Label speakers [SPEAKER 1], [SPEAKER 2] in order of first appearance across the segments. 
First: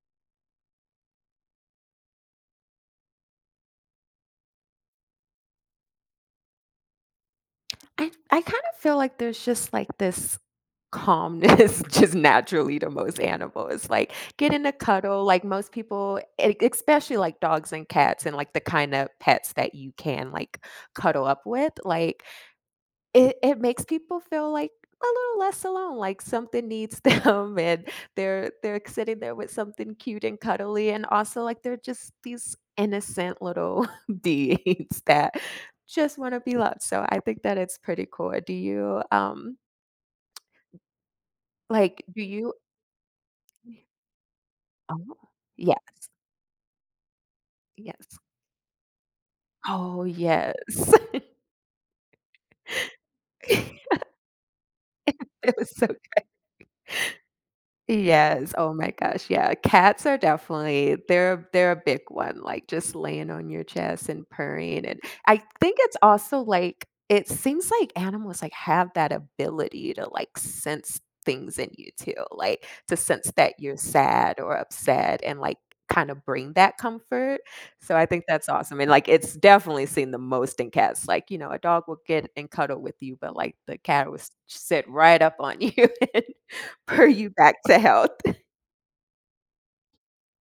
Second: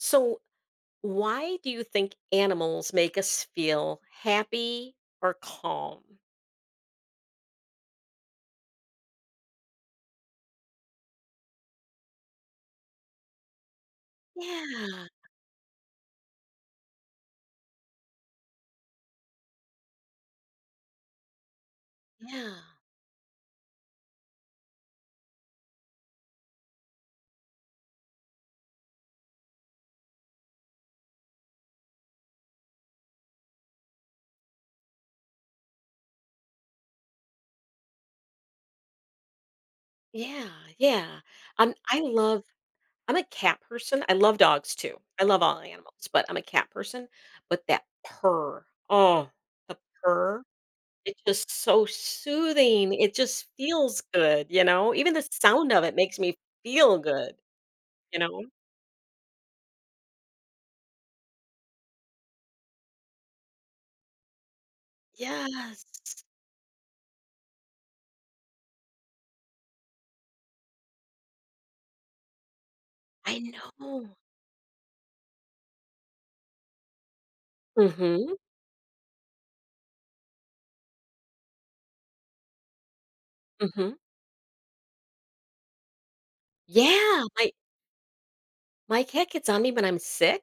[SPEAKER 1] So, why do you think animals make us feel happy or calm?
[SPEAKER 2] I kind of feel like there's just like this calmness just naturally to most animals. Like get in a
[SPEAKER 1] Yeah,
[SPEAKER 2] cuddle, like most people, especially like dogs and cats and like the kind of pets that you can like cuddle up with. Like
[SPEAKER 1] yeah,
[SPEAKER 2] it makes people feel like a little less alone, like something needs them and they're sitting there with something cute and cuddly, and also like they're just these innocent little beings that just want to be loved. So I think that it's pretty cool. Do you,
[SPEAKER 1] yeah, yeah. I
[SPEAKER 2] like, do
[SPEAKER 1] love.
[SPEAKER 2] you
[SPEAKER 1] I'm a cat person. I love dogs too. I
[SPEAKER 2] Oh,
[SPEAKER 1] love all
[SPEAKER 2] yeah,
[SPEAKER 1] animals, but I'm a cat person. But that
[SPEAKER 2] yes.
[SPEAKER 1] purr, oh, the
[SPEAKER 2] Oh,
[SPEAKER 1] purr,
[SPEAKER 2] yes.
[SPEAKER 1] it's just so soothing. It just feels good. Even the
[SPEAKER 2] It
[SPEAKER 1] sound
[SPEAKER 2] was
[SPEAKER 1] of
[SPEAKER 2] so
[SPEAKER 1] it makes me feel good, you know.
[SPEAKER 2] Yes, oh my gosh, yeah, cats are definitely they're a big one, like, just laying on your chest and purring. And I think
[SPEAKER 1] Yes,
[SPEAKER 2] it's also, like it seems like animals, like, have that ability to, like, sense things in you too, like, to sense
[SPEAKER 1] I
[SPEAKER 2] that you're
[SPEAKER 1] know.
[SPEAKER 2] sad or upset and, like, kinda bring that comfort, so I think
[SPEAKER 1] Mm-hmm.
[SPEAKER 2] that's awesome. And, like, it's definitely seen the most in cats, like, you know, a dog will get and cuddle with you, but, like, the cat will s sit right up on you. For
[SPEAKER 1] Yeah,
[SPEAKER 2] you
[SPEAKER 1] my
[SPEAKER 2] back to health.
[SPEAKER 1] my cat gets on me when I'm sick,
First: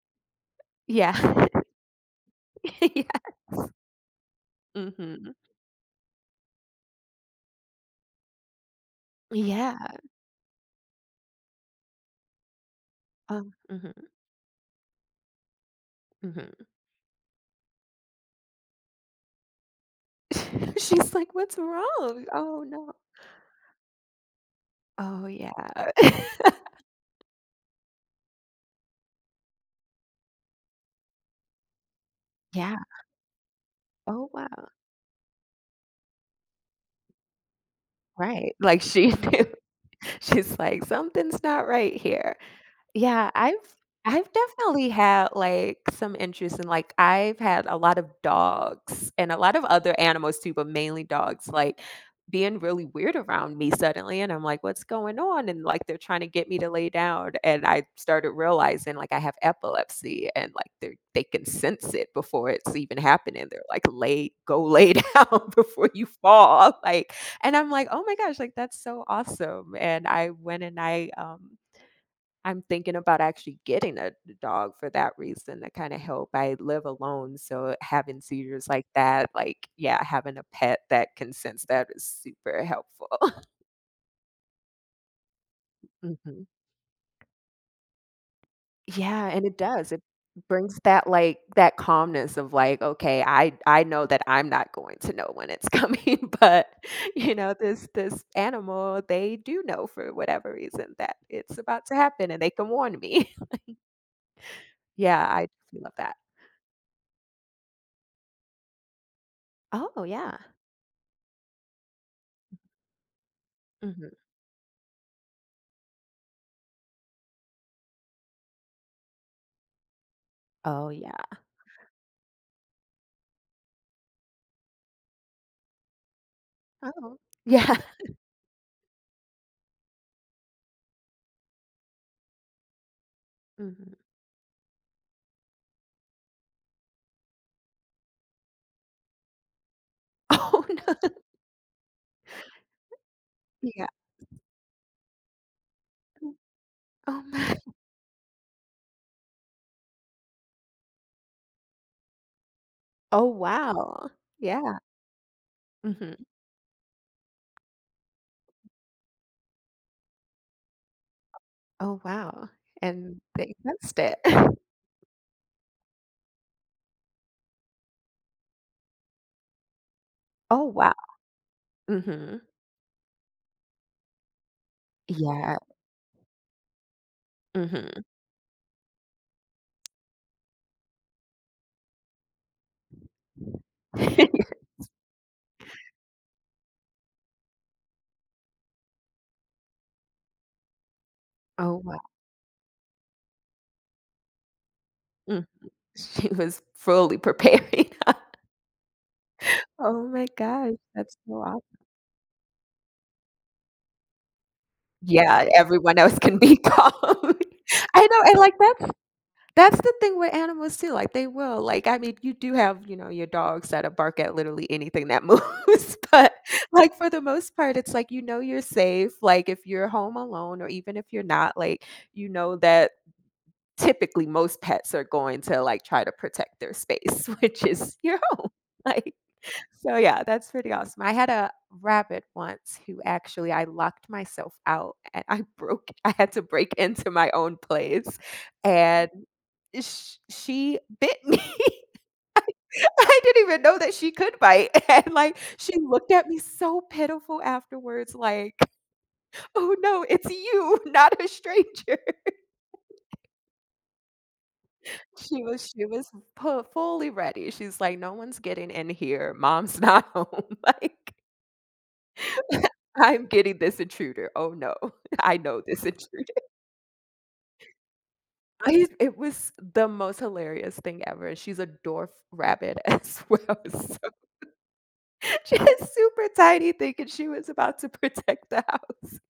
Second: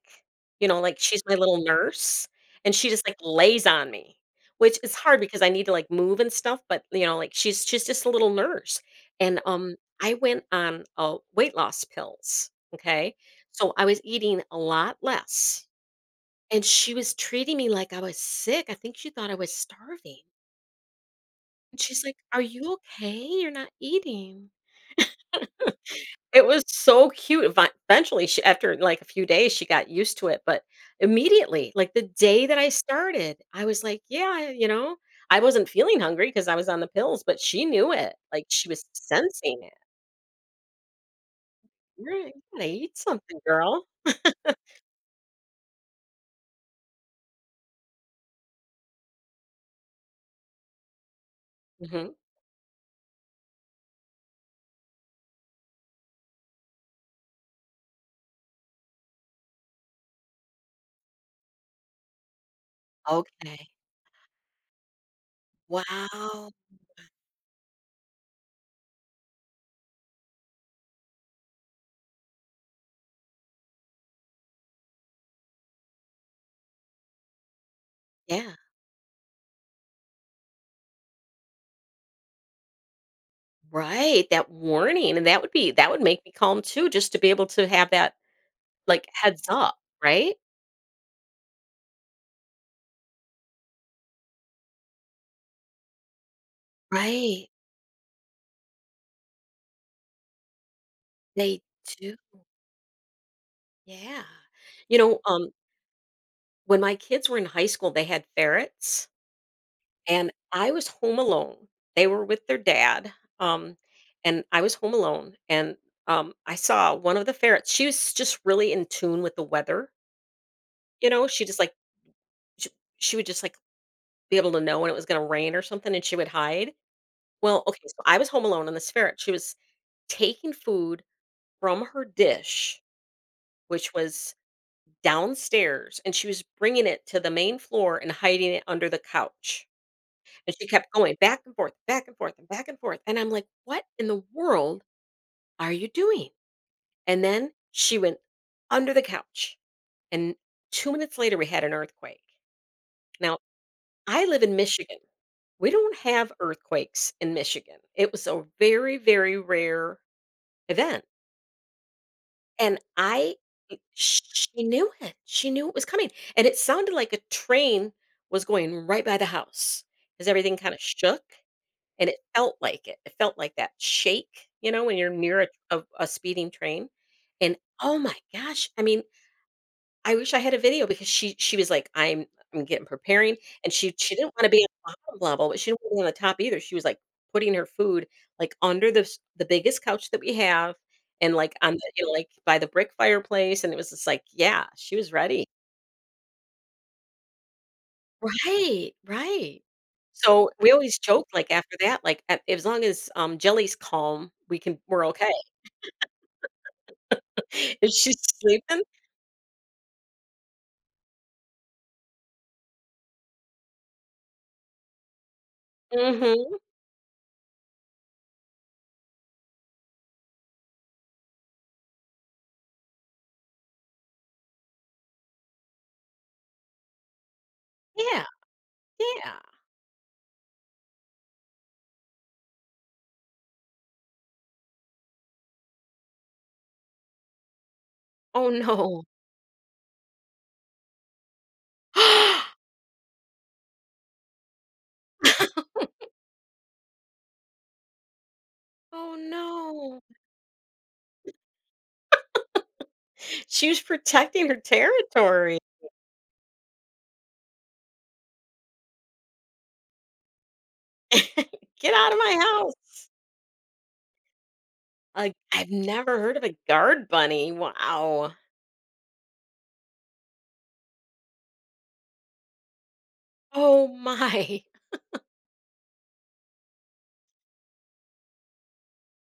[SPEAKER 1] you know, like, she's my
[SPEAKER 2] Yeah.
[SPEAKER 1] little nurse, and she just,
[SPEAKER 2] Yeah.
[SPEAKER 1] like, lays on me, which is hard
[SPEAKER 2] Mhm.
[SPEAKER 1] because I need to, like, move and stuff, but, you know, like, she's just a little nurse, and,
[SPEAKER 2] Yeah.
[SPEAKER 1] I went on, weight loss pills, okay?
[SPEAKER 2] Um,
[SPEAKER 1] So, I
[SPEAKER 2] mhm,
[SPEAKER 1] was eating a lot less, and
[SPEAKER 2] mhm.
[SPEAKER 1] she was treating me like I was sick, I think she thought I was starving,
[SPEAKER 2] She's like, "What's
[SPEAKER 1] and she's like,
[SPEAKER 2] wrong?
[SPEAKER 1] "Are
[SPEAKER 2] Oh,
[SPEAKER 1] you
[SPEAKER 2] no."
[SPEAKER 1] okay? You're not eating."
[SPEAKER 2] Oh, yeah.
[SPEAKER 1] It was so cute. Eventually, she after, like, a few days, she got used to it, but immediately, like, the day that I
[SPEAKER 2] Yeah.
[SPEAKER 1] started, I was like,
[SPEAKER 2] Oh,
[SPEAKER 1] "Yeah," you
[SPEAKER 2] wow.
[SPEAKER 1] know? I wasn't feeling hungry because I was on the pills, but she knew it. Like,
[SPEAKER 2] Right.
[SPEAKER 1] she
[SPEAKER 2] Like,
[SPEAKER 1] was
[SPEAKER 2] she knew.
[SPEAKER 1] sensing it.
[SPEAKER 2] She's like, "Something's not right
[SPEAKER 1] "Right,
[SPEAKER 2] here."
[SPEAKER 1] you gotta eat
[SPEAKER 2] Yeah,
[SPEAKER 1] something,
[SPEAKER 2] I've
[SPEAKER 1] girl."
[SPEAKER 2] I've definitely had, like, some interest in, like I've had a lot of dogs and a lot of other animals too, but mainly dogs, like,
[SPEAKER 1] Mhm.
[SPEAKER 2] being really weird around me suddenly, and I'm like, "What's going on?" And, like, they're trying to get me to lay down, and I started realizing, like, I have epilepsy and, like, they can sense it before it's even happening. They're
[SPEAKER 1] Okay.
[SPEAKER 2] like, "Lay go lay down before you
[SPEAKER 1] Wow.
[SPEAKER 2] fall," like, and I'm like, "Oh my gosh," like, that's so awesome. And I went and I, I'm thinking about actually getting a dog for that reason to kinda help. I live alone, so having
[SPEAKER 1] Yeah.
[SPEAKER 2] seizures like that, like yeah, having a pet that can sense that is super helpful.
[SPEAKER 1] Right, that warning, and that would be that would make me
[SPEAKER 2] Mhm.
[SPEAKER 1] calm too, just to be able to have that, like,
[SPEAKER 2] Yeah,
[SPEAKER 1] heads
[SPEAKER 2] and it
[SPEAKER 1] up,
[SPEAKER 2] does. It
[SPEAKER 1] right?
[SPEAKER 2] brings that, like that calmness of like, "Okay, I know that I'm not going to know when it's coming," but, you
[SPEAKER 1] Right.
[SPEAKER 2] know, this animal, they do know for whatever reason that it's
[SPEAKER 1] They
[SPEAKER 2] about to
[SPEAKER 1] do.
[SPEAKER 2] happen, and they can warn me.
[SPEAKER 1] Yeah. You
[SPEAKER 2] Yeah,
[SPEAKER 1] know,
[SPEAKER 2] I love that.
[SPEAKER 1] when my kids were in high school, they had ferrets,
[SPEAKER 2] Oh,
[SPEAKER 1] and
[SPEAKER 2] yeah.
[SPEAKER 1] I was home alone. They were with their dad, um,
[SPEAKER 2] Mhm.
[SPEAKER 1] and I was home alone, and, I saw one of the ferrets. She was just really in tune with the weather,
[SPEAKER 2] Oh,
[SPEAKER 1] you
[SPEAKER 2] yeah.
[SPEAKER 1] know, she just, like sh she would just, like, be able to know when it was gonna rain or something, and she would hide.
[SPEAKER 2] Oh.
[SPEAKER 1] Well,
[SPEAKER 2] Yeah.
[SPEAKER 1] okay, so I was home alone, and this ferret, she was taking food from her dish, which
[SPEAKER 2] Mhm.
[SPEAKER 1] was downstairs, and she was bringing it to the main floor and hiding it under the couch. And
[SPEAKER 2] Oh,
[SPEAKER 1] she kept
[SPEAKER 2] no.
[SPEAKER 1] going back and forth, and back and forth. And I'm like, what
[SPEAKER 2] Yeah.
[SPEAKER 1] in the world are you doing?
[SPEAKER 2] Oh,
[SPEAKER 1] And then
[SPEAKER 2] my.
[SPEAKER 1] she went under the couch. And 2 minutes later, we had an earthquake.
[SPEAKER 2] Oh,
[SPEAKER 1] Now,
[SPEAKER 2] wow.
[SPEAKER 1] I live in
[SPEAKER 2] Yeah.
[SPEAKER 1] Michigan. We don't
[SPEAKER 2] Mhm.
[SPEAKER 1] have earthquakes in Michigan. It was a very, very rare event.
[SPEAKER 2] Oh, wow.
[SPEAKER 1] And
[SPEAKER 2] And
[SPEAKER 1] I,
[SPEAKER 2] they missed it.
[SPEAKER 1] she knew it. She knew it was coming. And it sounded like a train was going right by the house because everything
[SPEAKER 2] Oh,
[SPEAKER 1] kind of
[SPEAKER 2] wow.
[SPEAKER 1] shook. And it
[SPEAKER 2] Mhm.
[SPEAKER 1] felt like it. It felt like that shake, you know, when you're near a
[SPEAKER 2] Yeah.
[SPEAKER 1] a a speeding train, and, oh
[SPEAKER 2] Mhm.
[SPEAKER 1] my gosh, I mean, I wish I had a video because she was like, "I'm getting preparing," and she didn't wanna be on the bottom level, but she didn't wanna be on the top either, she was, like, putting her food, like, under the biggest couch that we have and, like, on
[SPEAKER 2] Oh,
[SPEAKER 1] the
[SPEAKER 2] wow.
[SPEAKER 1] you know, like, by the brick fireplace, and it was just like, yeah, she was ready.
[SPEAKER 2] Mm. She was fully preparing.
[SPEAKER 1] Right, right.
[SPEAKER 2] Oh my
[SPEAKER 1] So, we
[SPEAKER 2] gosh,
[SPEAKER 1] always
[SPEAKER 2] that's
[SPEAKER 1] joke,
[SPEAKER 2] so
[SPEAKER 1] like,
[SPEAKER 2] awesome!
[SPEAKER 1] after that, like, a as long as, Jilly's calm, we're okay.
[SPEAKER 2] Yeah, everyone else can be calm.
[SPEAKER 1] If
[SPEAKER 2] I
[SPEAKER 1] she's
[SPEAKER 2] know, and, like,
[SPEAKER 1] sleeping
[SPEAKER 2] that's the thing with animals too, like, they will, like, I mean, you do have, you know, your dogs that'll bark at literally anything that moves, but,
[SPEAKER 1] Mhm.
[SPEAKER 2] like, for the most part, it's like, you know you're safe, like, if you're home alone or even if you're not, like, you know that typically most pets are going to, like, try to protect their space, which is your
[SPEAKER 1] Yeah,
[SPEAKER 2] home, like
[SPEAKER 1] yeah.
[SPEAKER 2] so yeah, that's pretty awesome. I had a rabbit once who actually I locked myself out, and I broke I had to break into my own place,
[SPEAKER 1] Oh, no.
[SPEAKER 2] and Sh she bit me. I didn't even know that she could bite, and, like, she looked at me so pitiful afterwards, like,
[SPEAKER 1] Oh,
[SPEAKER 2] "Oh
[SPEAKER 1] no.
[SPEAKER 2] no, it's you, not a stranger."
[SPEAKER 1] She was protecting her
[SPEAKER 2] She
[SPEAKER 1] territory.
[SPEAKER 2] was pu fully ready. She's like, "No one's getting in here. Mom's not home." Like,
[SPEAKER 1] "Get out of my house."
[SPEAKER 2] "I'm getting this intruder. Oh no,
[SPEAKER 1] Like,
[SPEAKER 2] I know
[SPEAKER 1] I've
[SPEAKER 2] this
[SPEAKER 1] never
[SPEAKER 2] intruder."
[SPEAKER 1] heard of a guard bunny. Wow.
[SPEAKER 2] I it was the most hilarious thing ever. She's a dwarf rabbit as well.
[SPEAKER 1] Oh,
[SPEAKER 2] So
[SPEAKER 1] my.
[SPEAKER 2] She was super tiny, thinking she was about to protect the house.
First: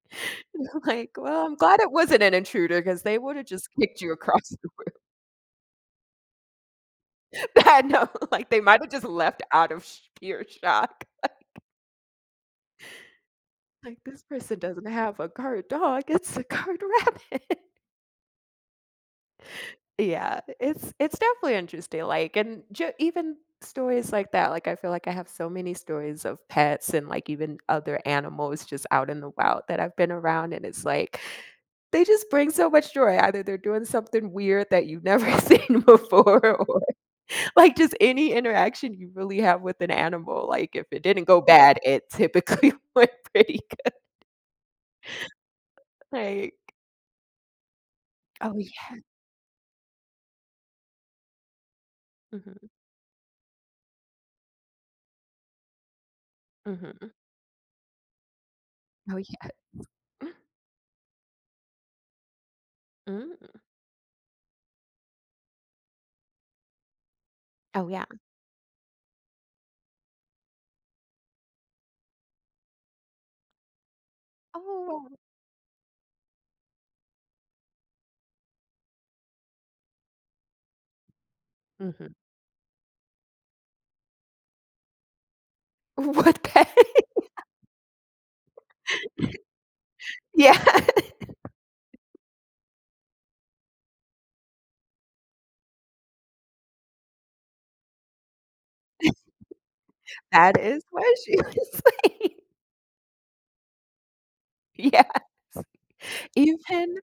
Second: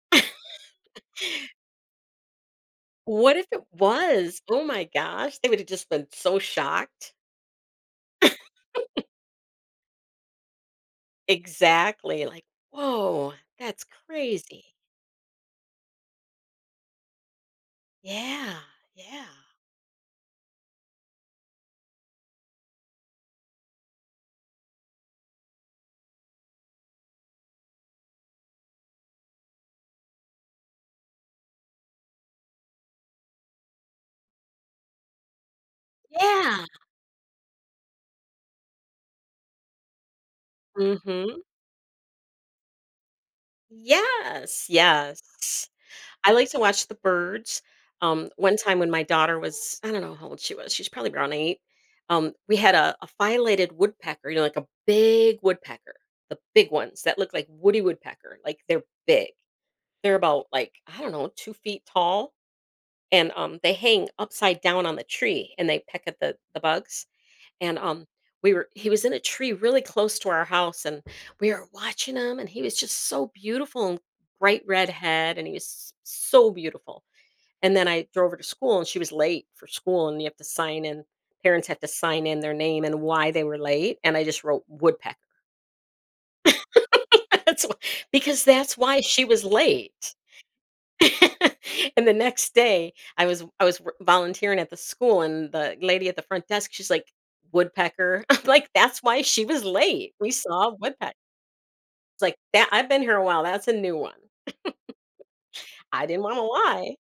[SPEAKER 2] And I'm like, "Well, I'm glad it wasn't an intruder because they
[SPEAKER 1] What
[SPEAKER 2] would've
[SPEAKER 1] if it
[SPEAKER 2] just kicked you
[SPEAKER 1] was?
[SPEAKER 2] across
[SPEAKER 1] Oh
[SPEAKER 2] the
[SPEAKER 1] my
[SPEAKER 2] room."
[SPEAKER 1] gosh. They would've just been so shocked.
[SPEAKER 2] I know, like, they might have just left out of sh pure shock.
[SPEAKER 1] Exactly, like, "Whoa, that's
[SPEAKER 2] Like, "This person
[SPEAKER 1] crazy."
[SPEAKER 2] doesn't have a guard dog, it's a guard rabbit."
[SPEAKER 1] Yeah, yeah,
[SPEAKER 2] Yeah, it's definitely interesting, like, and ju even stories like that, like, I feel like I have so many stories of pets and, like, even other animals just out in the wild that I've been around, and it's like they just bring so much joy. Either they're doing something weird that you've never seen before
[SPEAKER 1] yeah.
[SPEAKER 2] or, like, just any interaction you really have with an animal, like, if it didn't go
[SPEAKER 1] Mhm.
[SPEAKER 2] bad, it typically went pretty good.
[SPEAKER 1] Yes, yes. I like
[SPEAKER 2] Like
[SPEAKER 1] to watch the birds.
[SPEAKER 2] oh,
[SPEAKER 1] One time when
[SPEAKER 2] yeah.
[SPEAKER 1] my daughter was I don't know how old she was, she's probably around 8, we
[SPEAKER 2] Mhm,
[SPEAKER 1] had a phylated woodpecker, you know, like a big woodpecker, the big ones
[SPEAKER 2] mhm.
[SPEAKER 1] that look like Woody Woodpecker, like, they're
[SPEAKER 2] Oh,
[SPEAKER 1] big.
[SPEAKER 2] yeah.
[SPEAKER 1] They're about, like, I don't know, 2 feet tall, and,
[SPEAKER 2] Mm.
[SPEAKER 1] they hang upside down on the tree, and they peck at the bugs. and
[SPEAKER 2] Oh, yeah.
[SPEAKER 1] um we were he was in a tree really close to our house and we were watching him and he was just so beautiful and bright red
[SPEAKER 2] Oh.
[SPEAKER 1] head and he was so beautiful and then I drove her to school and she was late for school and you have to sign in parents have to
[SPEAKER 2] Mhm.
[SPEAKER 1] sign in their name and why they were late and I just wrote woodpecker.
[SPEAKER 2] What pet?
[SPEAKER 1] that's wh- because that's why she was late.
[SPEAKER 2] Yeah.
[SPEAKER 1] And the next day I was volunteering at the school and the lady at the front desk, she's like, woodpecker. I'm like, that's why she was late. We
[SPEAKER 2] That
[SPEAKER 1] saw a
[SPEAKER 2] is
[SPEAKER 1] woodpecker.
[SPEAKER 2] what she was
[SPEAKER 1] It's like
[SPEAKER 2] saying.
[SPEAKER 1] that I've been here a while. That's a new one.
[SPEAKER 2] Yes.
[SPEAKER 1] I didn't want to
[SPEAKER 2] Even
[SPEAKER 1] lie.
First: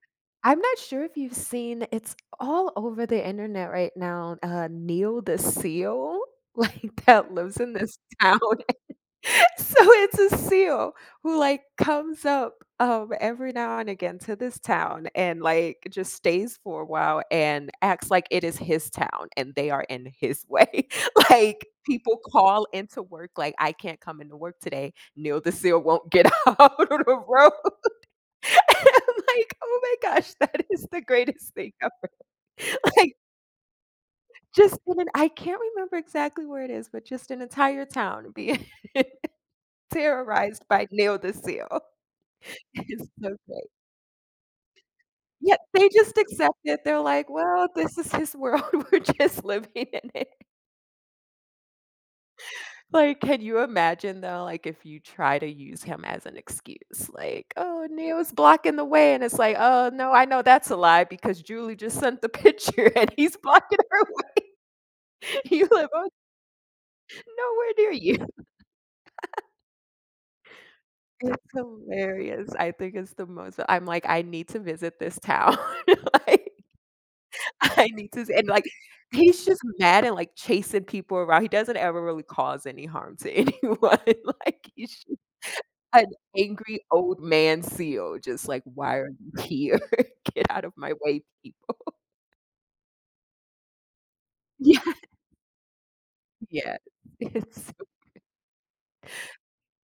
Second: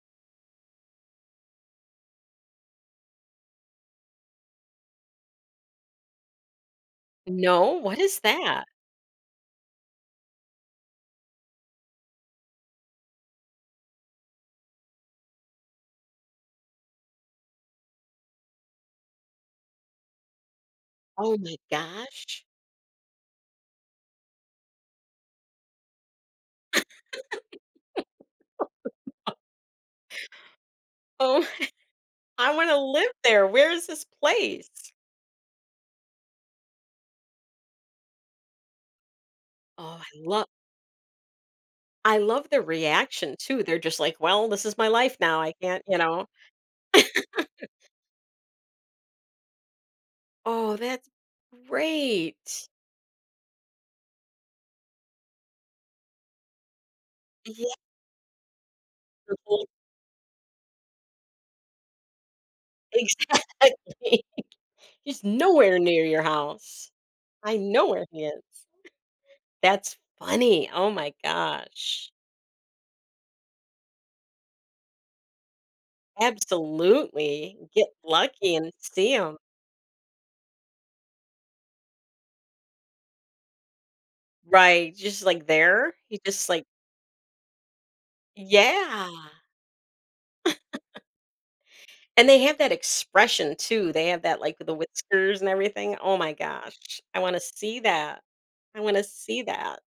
[SPEAKER 2] I'm not sure if you've seen it's all over the internet right now, Neil the seal, like, that lives in
[SPEAKER 1] No,
[SPEAKER 2] this
[SPEAKER 1] what is
[SPEAKER 2] town.
[SPEAKER 1] that?
[SPEAKER 2] So, it's a seal who, like, comes up, every now and again to this town and, like, just stays for a while and acts like it is his town and they are in his way.
[SPEAKER 1] Oh my
[SPEAKER 2] Like, people
[SPEAKER 1] gosh.
[SPEAKER 2] call into work, like, "I can't come into work today." Neil the seal won't get out on the road. And I'm like, "Oh my gosh, that is the
[SPEAKER 1] Oh,
[SPEAKER 2] greatest thing ever."
[SPEAKER 1] I want to live
[SPEAKER 2] Like,
[SPEAKER 1] there. Where is this place?
[SPEAKER 2] just in an I can't remember exactly where it is, but just an entire town being
[SPEAKER 1] Oh, I love
[SPEAKER 2] terrorized by Neil the Seal.
[SPEAKER 1] I love the
[SPEAKER 2] It's so
[SPEAKER 1] reaction too.
[SPEAKER 2] great.
[SPEAKER 1] They're just like, well, this is my life now. I
[SPEAKER 2] Yeah,
[SPEAKER 1] can't,
[SPEAKER 2] they
[SPEAKER 1] you
[SPEAKER 2] just
[SPEAKER 1] know.
[SPEAKER 2] accept it. They're like, "Well, this is his world. We're just living in it."
[SPEAKER 1] Oh, that's great.
[SPEAKER 2] Like, can you imagine, though, like, if you try to use him as an excuse? Like,
[SPEAKER 1] Yeah.
[SPEAKER 2] "Oh, Neil's blocking the way," and it's like, "Oh, no, I know that's a lie because Julie just sent the picture and he's
[SPEAKER 1] Exactly.
[SPEAKER 2] blocking her
[SPEAKER 1] He's
[SPEAKER 2] You
[SPEAKER 1] nowhere
[SPEAKER 2] live
[SPEAKER 1] near
[SPEAKER 2] on
[SPEAKER 1] your house. I
[SPEAKER 2] nowhere
[SPEAKER 1] know
[SPEAKER 2] near
[SPEAKER 1] where he
[SPEAKER 2] you.
[SPEAKER 1] is. That's funny. Oh my
[SPEAKER 2] It's
[SPEAKER 1] gosh.
[SPEAKER 2] hilarious. I think it's the most I'm like, "I need to visit this town." Like,
[SPEAKER 1] Absolutely.
[SPEAKER 2] I
[SPEAKER 1] Get
[SPEAKER 2] need to and,
[SPEAKER 1] lucky
[SPEAKER 2] like,
[SPEAKER 1] and see him.
[SPEAKER 2] he's just mad and, like, chasing people around. He doesn't ever really cause any harm to anyone. Like, he's
[SPEAKER 1] Right.
[SPEAKER 2] just
[SPEAKER 1] Just like there.
[SPEAKER 2] an
[SPEAKER 1] He just like,
[SPEAKER 2] angry old man seal, just like, "Why
[SPEAKER 1] yeah.
[SPEAKER 2] are you here? Get out of my way, people."
[SPEAKER 1] And they have that expression too. They have that like with the
[SPEAKER 2] Yeah.
[SPEAKER 1] whiskers and everything. Oh my gosh. I want to
[SPEAKER 2] Yes.
[SPEAKER 1] see that. I want to see that.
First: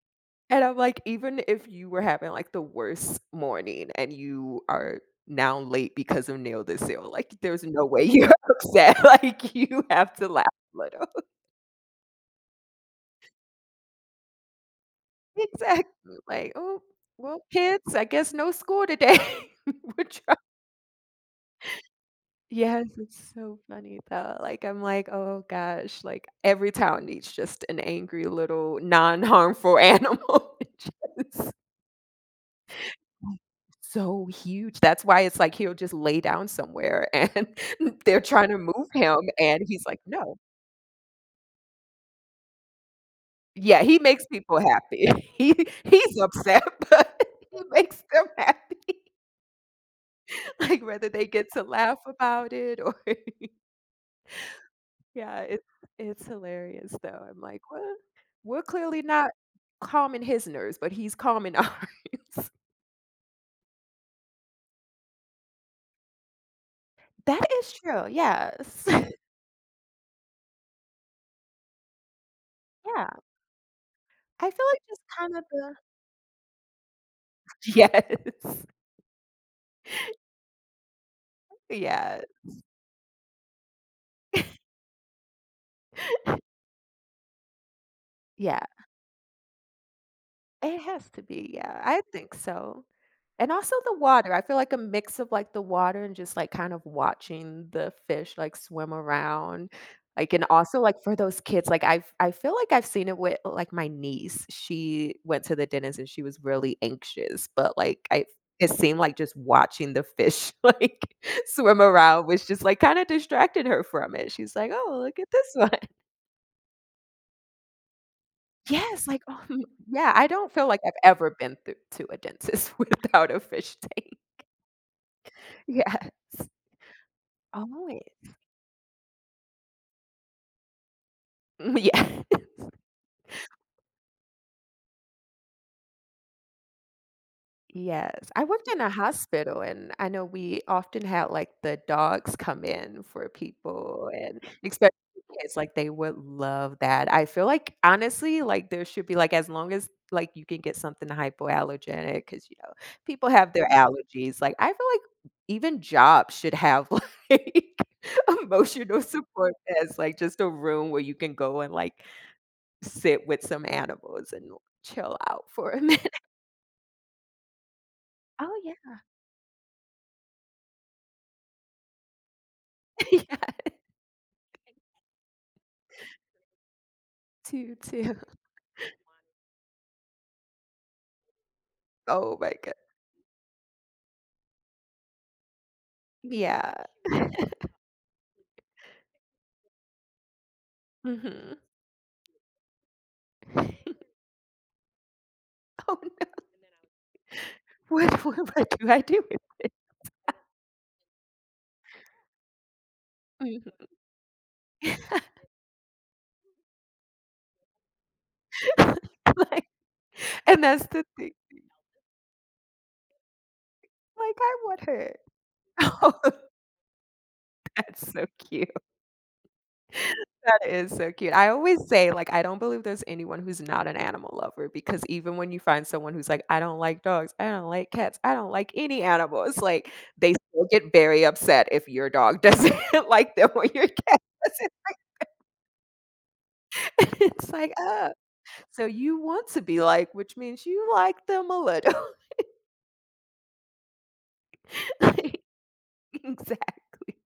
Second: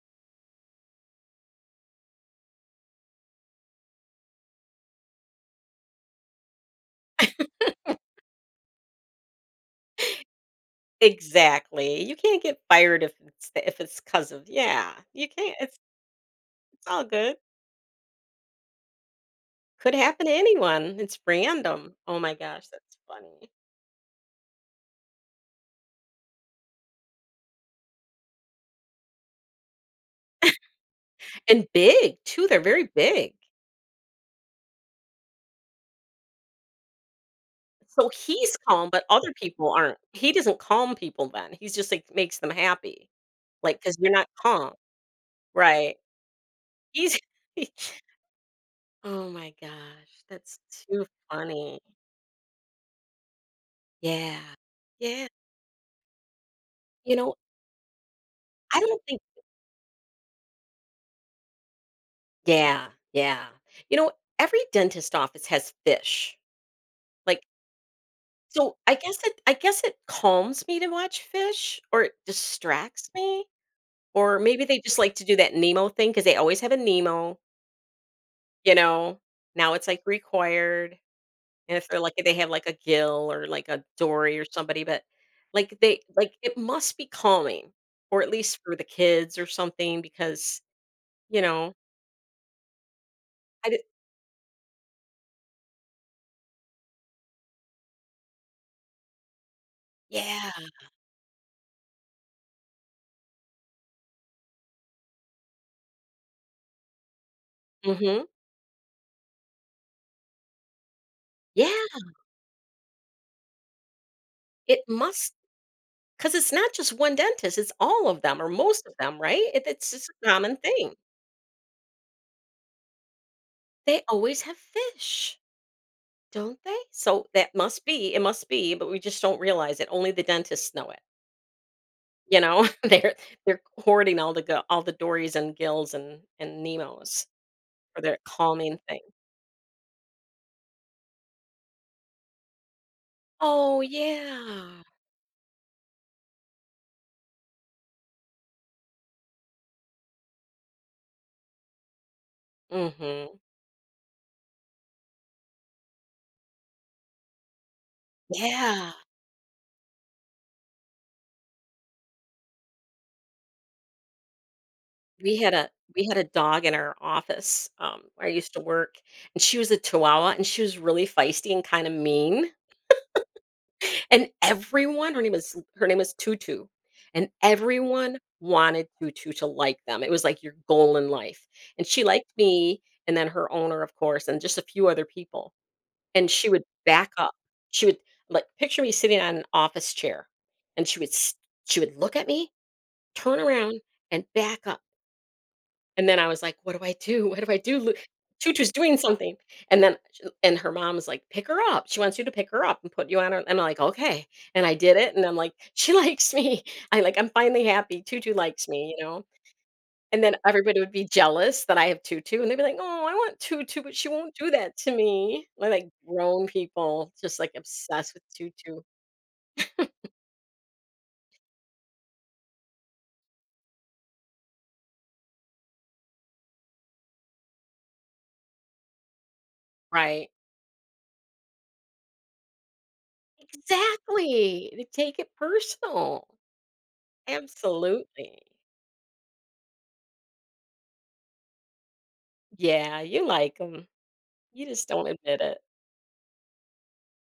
[SPEAKER 2] And I'm like, even if you were having like the worst morning and you are now late because of nail this sale, like there's no way you're upset. Like you have to laugh a little.
[SPEAKER 1] Exactly. You can't get fired if it's cuz of yeah. You can't.
[SPEAKER 2] Exactly. Like, oh,
[SPEAKER 1] It's all good.
[SPEAKER 2] well, kids, I guess no school today.
[SPEAKER 1] Could
[SPEAKER 2] We're
[SPEAKER 1] happen to
[SPEAKER 2] trying.
[SPEAKER 1] anyone. It's random. Oh my gosh,
[SPEAKER 2] Yes,
[SPEAKER 1] that's
[SPEAKER 2] it's
[SPEAKER 1] funny.
[SPEAKER 2] so funny though. Like I'm like, oh gosh, like every town needs just an angry little non-harmful animal. Just
[SPEAKER 1] And big too, they're very big.
[SPEAKER 2] so huge. That's why it's like he'll just lay down somewhere and
[SPEAKER 1] So
[SPEAKER 2] they're trying to
[SPEAKER 1] he's
[SPEAKER 2] move
[SPEAKER 1] calm, but
[SPEAKER 2] him,
[SPEAKER 1] other
[SPEAKER 2] and
[SPEAKER 1] people
[SPEAKER 2] he's
[SPEAKER 1] aren't.
[SPEAKER 2] like,
[SPEAKER 1] He
[SPEAKER 2] "No."
[SPEAKER 1] doesn't calm people then. He's just like makes them happy. Like
[SPEAKER 2] Yeah,
[SPEAKER 1] because
[SPEAKER 2] he
[SPEAKER 1] 'cause you're
[SPEAKER 2] makes
[SPEAKER 1] not
[SPEAKER 2] people
[SPEAKER 1] calm.
[SPEAKER 2] happy. He
[SPEAKER 1] Right.
[SPEAKER 2] he's upset,
[SPEAKER 1] He's
[SPEAKER 2] but he makes them happy,
[SPEAKER 1] Oh my gosh, that's
[SPEAKER 2] like,
[SPEAKER 1] too
[SPEAKER 2] whether they get to
[SPEAKER 1] funny.
[SPEAKER 2] laugh about it or
[SPEAKER 1] Yeah. Yeah.
[SPEAKER 2] Yeah, it's hilarious,
[SPEAKER 1] You
[SPEAKER 2] though.
[SPEAKER 1] know,
[SPEAKER 2] I'm like, "Well, we're
[SPEAKER 1] I
[SPEAKER 2] clearly
[SPEAKER 1] don't think
[SPEAKER 2] not calming his nerves, but he's calming ours."
[SPEAKER 1] Yeah, yeah. You know, every dentist office has fish.
[SPEAKER 2] That
[SPEAKER 1] Like
[SPEAKER 2] is true,
[SPEAKER 1] so,
[SPEAKER 2] yes.
[SPEAKER 1] I guess it calms me to watch fish, or it
[SPEAKER 2] Yeah.
[SPEAKER 1] distracts me, or
[SPEAKER 2] I
[SPEAKER 1] maybe
[SPEAKER 2] feel
[SPEAKER 1] they
[SPEAKER 2] like
[SPEAKER 1] just
[SPEAKER 2] just
[SPEAKER 1] like to
[SPEAKER 2] kind
[SPEAKER 1] do
[SPEAKER 2] of
[SPEAKER 1] that
[SPEAKER 2] the
[SPEAKER 1] Nemo thing because they always have a Nemo,
[SPEAKER 2] Yes.
[SPEAKER 1] you know? Now it's, like, required, and if they're lucky,
[SPEAKER 2] Yeah.
[SPEAKER 1] they have, like, a Gill or, like, a Dory or somebody, but, like, they like, it must be calming, or at least
[SPEAKER 2] Yeah,
[SPEAKER 1] for the kids or something because,
[SPEAKER 2] it has to
[SPEAKER 1] you
[SPEAKER 2] be,
[SPEAKER 1] know,
[SPEAKER 2] yeah, I think so, and
[SPEAKER 1] I
[SPEAKER 2] also
[SPEAKER 1] di
[SPEAKER 2] the water, I feel like a mix of, like, the water and just, like, kind of watching the fish, like, swim around, like, and
[SPEAKER 1] yeah.
[SPEAKER 2] also, like, for those kids, like, I feel like I've seen it with, like, my niece, she went to the dentist and she was really anxious, but, like, I
[SPEAKER 1] Mhm.
[SPEAKER 2] it seemed like just watching the fish, like,
[SPEAKER 1] Yeah,
[SPEAKER 2] swim around was just, like, kinda distracted her from it, she's like,
[SPEAKER 1] it
[SPEAKER 2] "Oh, look at
[SPEAKER 1] must,
[SPEAKER 2] this one."
[SPEAKER 1] because it's not just one dentist, it's all of them or most of
[SPEAKER 2] Yes,
[SPEAKER 1] them,
[SPEAKER 2] like,
[SPEAKER 1] right? It's just
[SPEAKER 2] yeah, I
[SPEAKER 1] a
[SPEAKER 2] don't
[SPEAKER 1] common
[SPEAKER 2] feel like I've
[SPEAKER 1] thing.
[SPEAKER 2] ever been through to a dentist without a fish
[SPEAKER 1] They
[SPEAKER 2] tank.
[SPEAKER 1] always have fish,
[SPEAKER 2] Yes.
[SPEAKER 1] don't they? So that must be it
[SPEAKER 2] always.
[SPEAKER 1] must be, but we just don't realize it. Only the dentists know it,
[SPEAKER 2] yeah.
[SPEAKER 1] you know? They're hoarding all the go all the Dories and Gills and Nemos for their
[SPEAKER 2] Yes, I worked
[SPEAKER 1] calming
[SPEAKER 2] in a
[SPEAKER 1] thing.
[SPEAKER 2] hospital, and I know we often had, like, the dogs come in for
[SPEAKER 1] Oh,
[SPEAKER 2] people and
[SPEAKER 1] yeah.
[SPEAKER 2] especially kids, like, they would love that. I feel like, honestly, like, there should be, like, as long as, like, you can get something hypoallergenic because you know, people
[SPEAKER 1] Mhm.
[SPEAKER 2] have their allergies, like, I feel like even jobs should have, like,
[SPEAKER 1] Yeah.
[SPEAKER 2] emotional support as, like, just a room where you can go and, like, sit with some animals and chill
[SPEAKER 1] We
[SPEAKER 2] out
[SPEAKER 1] had a
[SPEAKER 2] for a
[SPEAKER 1] we
[SPEAKER 2] minute.
[SPEAKER 1] had a dog in our office, where I used to
[SPEAKER 2] Oh, yeah.
[SPEAKER 1] work, and she was a Chihuahua, and she was really feisty and kinda mean.
[SPEAKER 2] Yeah.
[SPEAKER 1] And everyone her name is Tutu, and
[SPEAKER 2] 2, 2.
[SPEAKER 1] everyone wanted Tutu to like them. It was like your goal in life. And she liked
[SPEAKER 2] Oh my god.
[SPEAKER 1] me, and then her owner, of course, and just a few other people. And she would
[SPEAKER 2] Yeah.
[SPEAKER 1] back up. She would like picture me sitting on an office chair, and she would s
[SPEAKER 2] Mhm.
[SPEAKER 1] she would look at me, turn around, and back up.
[SPEAKER 2] Oh
[SPEAKER 1] And then I
[SPEAKER 2] no.
[SPEAKER 1] was like, "What do I do? What do I do? Lu
[SPEAKER 2] What what I
[SPEAKER 1] Tutu's doing
[SPEAKER 2] do? I do
[SPEAKER 1] something." And then sh and her mom was like, "Pick her up. She wants you to pick her up and put you on her," and I'm
[SPEAKER 2] it.
[SPEAKER 1] like, "Okay." And I did it,
[SPEAKER 2] Mhm.
[SPEAKER 1] and I'm like, "She likes me." I like, I'm finally happy. Tutu likes me, you know?
[SPEAKER 2] Like,
[SPEAKER 1] And then
[SPEAKER 2] and
[SPEAKER 1] everybody
[SPEAKER 2] that's
[SPEAKER 1] would
[SPEAKER 2] the
[SPEAKER 1] be
[SPEAKER 2] thing.
[SPEAKER 1] jealous that I have Tutu, and they'd be like, "Oh, I want Tutu, but she won't
[SPEAKER 2] Like,
[SPEAKER 1] do
[SPEAKER 2] I
[SPEAKER 1] that
[SPEAKER 2] want
[SPEAKER 1] to
[SPEAKER 2] her.
[SPEAKER 1] me." We like
[SPEAKER 2] Oh,
[SPEAKER 1] grown people just, like,
[SPEAKER 2] that's
[SPEAKER 1] obsessed with
[SPEAKER 2] so cute.
[SPEAKER 1] Tutu.
[SPEAKER 2] That is so cute. I always say, like, I don't believe there's anyone who's not an animal lover because even when you find someone who's like, "I don't like dogs, I don't like cats, I don't like any animal," it's like
[SPEAKER 1] Right.
[SPEAKER 2] they still get very upset if your dog doesn't like them or your cat doesn't.
[SPEAKER 1] Exactly. They take it personal.
[SPEAKER 2] It's like, ah.
[SPEAKER 1] Absolutely.
[SPEAKER 2] So you want to be like, which means you like them a little.
[SPEAKER 1] Yeah, you like them. You just don't
[SPEAKER 2] Like,
[SPEAKER 1] admit it.
[SPEAKER 2] exactly.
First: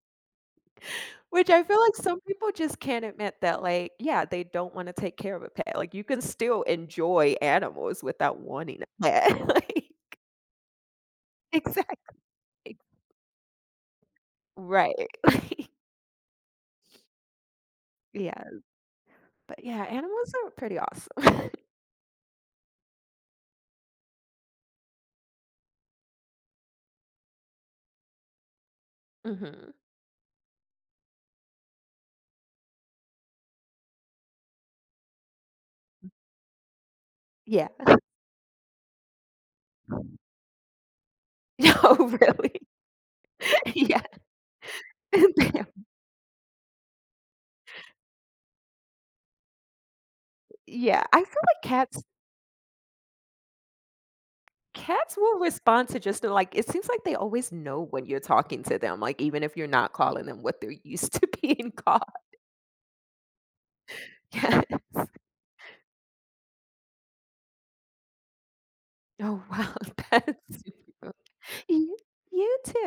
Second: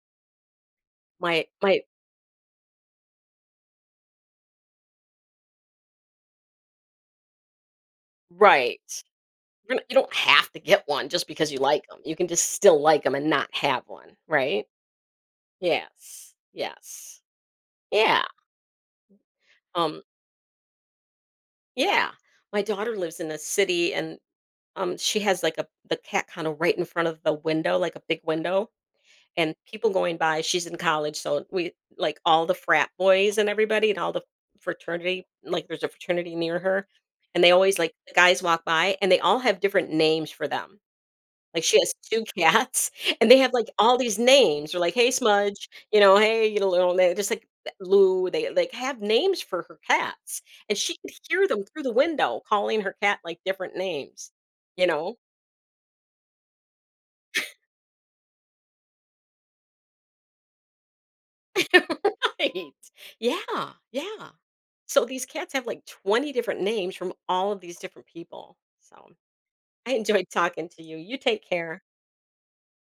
[SPEAKER 1] My
[SPEAKER 2] Which I feel
[SPEAKER 1] my
[SPEAKER 2] like some people just can't admit that, like, yeah, they don't wanna take care of a pet. Like, you can still enjoy animals without
[SPEAKER 1] right.
[SPEAKER 2] wanting a pet.
[SPEAKER 1] You're not
[SPEAKER 2] Like
[SPEAKER 1] you don't have to get one just because you like them.
[SPEAKER 2] exactly.
[SPEAKER 1] You can just still like them and not have one, right?
[SPEAKER 2] Right. Like,
[SPEAKER 1] Yes. Yes. Yeah.
[SPEAKER 2] yeah. But yeah,
[SPEAKER 1] Um,
[SPEAKER 2] animals are pretty awesome.
[SPEAKER 1] yeah. My daughter lives in a city and, she has, like, a the cat kinda right in front of the window, like a big window. And
[SPEAKER 2] Mhm.
[SPEAKER 1] people going by she's in college so we like all the frat boys and everybody and all the fraternity like there's a fraternity near her and they
[SPEAKER 2] Yeah.
[SPEAKER 1] always like the guys walk by and they all have different names for them, like she has
[SPEAKER 2] Oh,
[SPEAKER 1] two
[SPEAKER 2] really?
[SPEAKER 1] cats. And they have like all
[SPEAKER 2] Yeah.
[SPEAKER 1] these names or like hey
[SPEAKER 2] Yeah.
[SPEAKER 1] Smudge you know hey you know just like Lou, they like have names for her cats and she
[SPEAKER 2] Yeah.
[SPEAKER 1] could
[SPEAKER 2] I feel
[SPEAKER 1] hear them
[SPEAKER 2] like
[SPEAKER 1] through the
[SPEAKER 2] cats
[SPEAKER 1] window calling her cat like different names, you know.
[SPEAKER 2] cats will respond to just like it seems like they always know when you're talking to them, like even if you're not calling them what they're used to being called.
[SPEAKER 1] Right. Yeah, yeah.
[SPEAKER 2] Yes.
[SPEAKER 1] So these cats have like 20 different names from all of these different people. So
[SPEAKER 2] Oh wow,
[SPEAKER 1] I enjoyed
[SPEAKER 2] that's
[SPEAKER 1] talking to you.
[SPEAKER 2] super.
[SPEAKER 1] You take care.
[SPEAKER 2] You you too.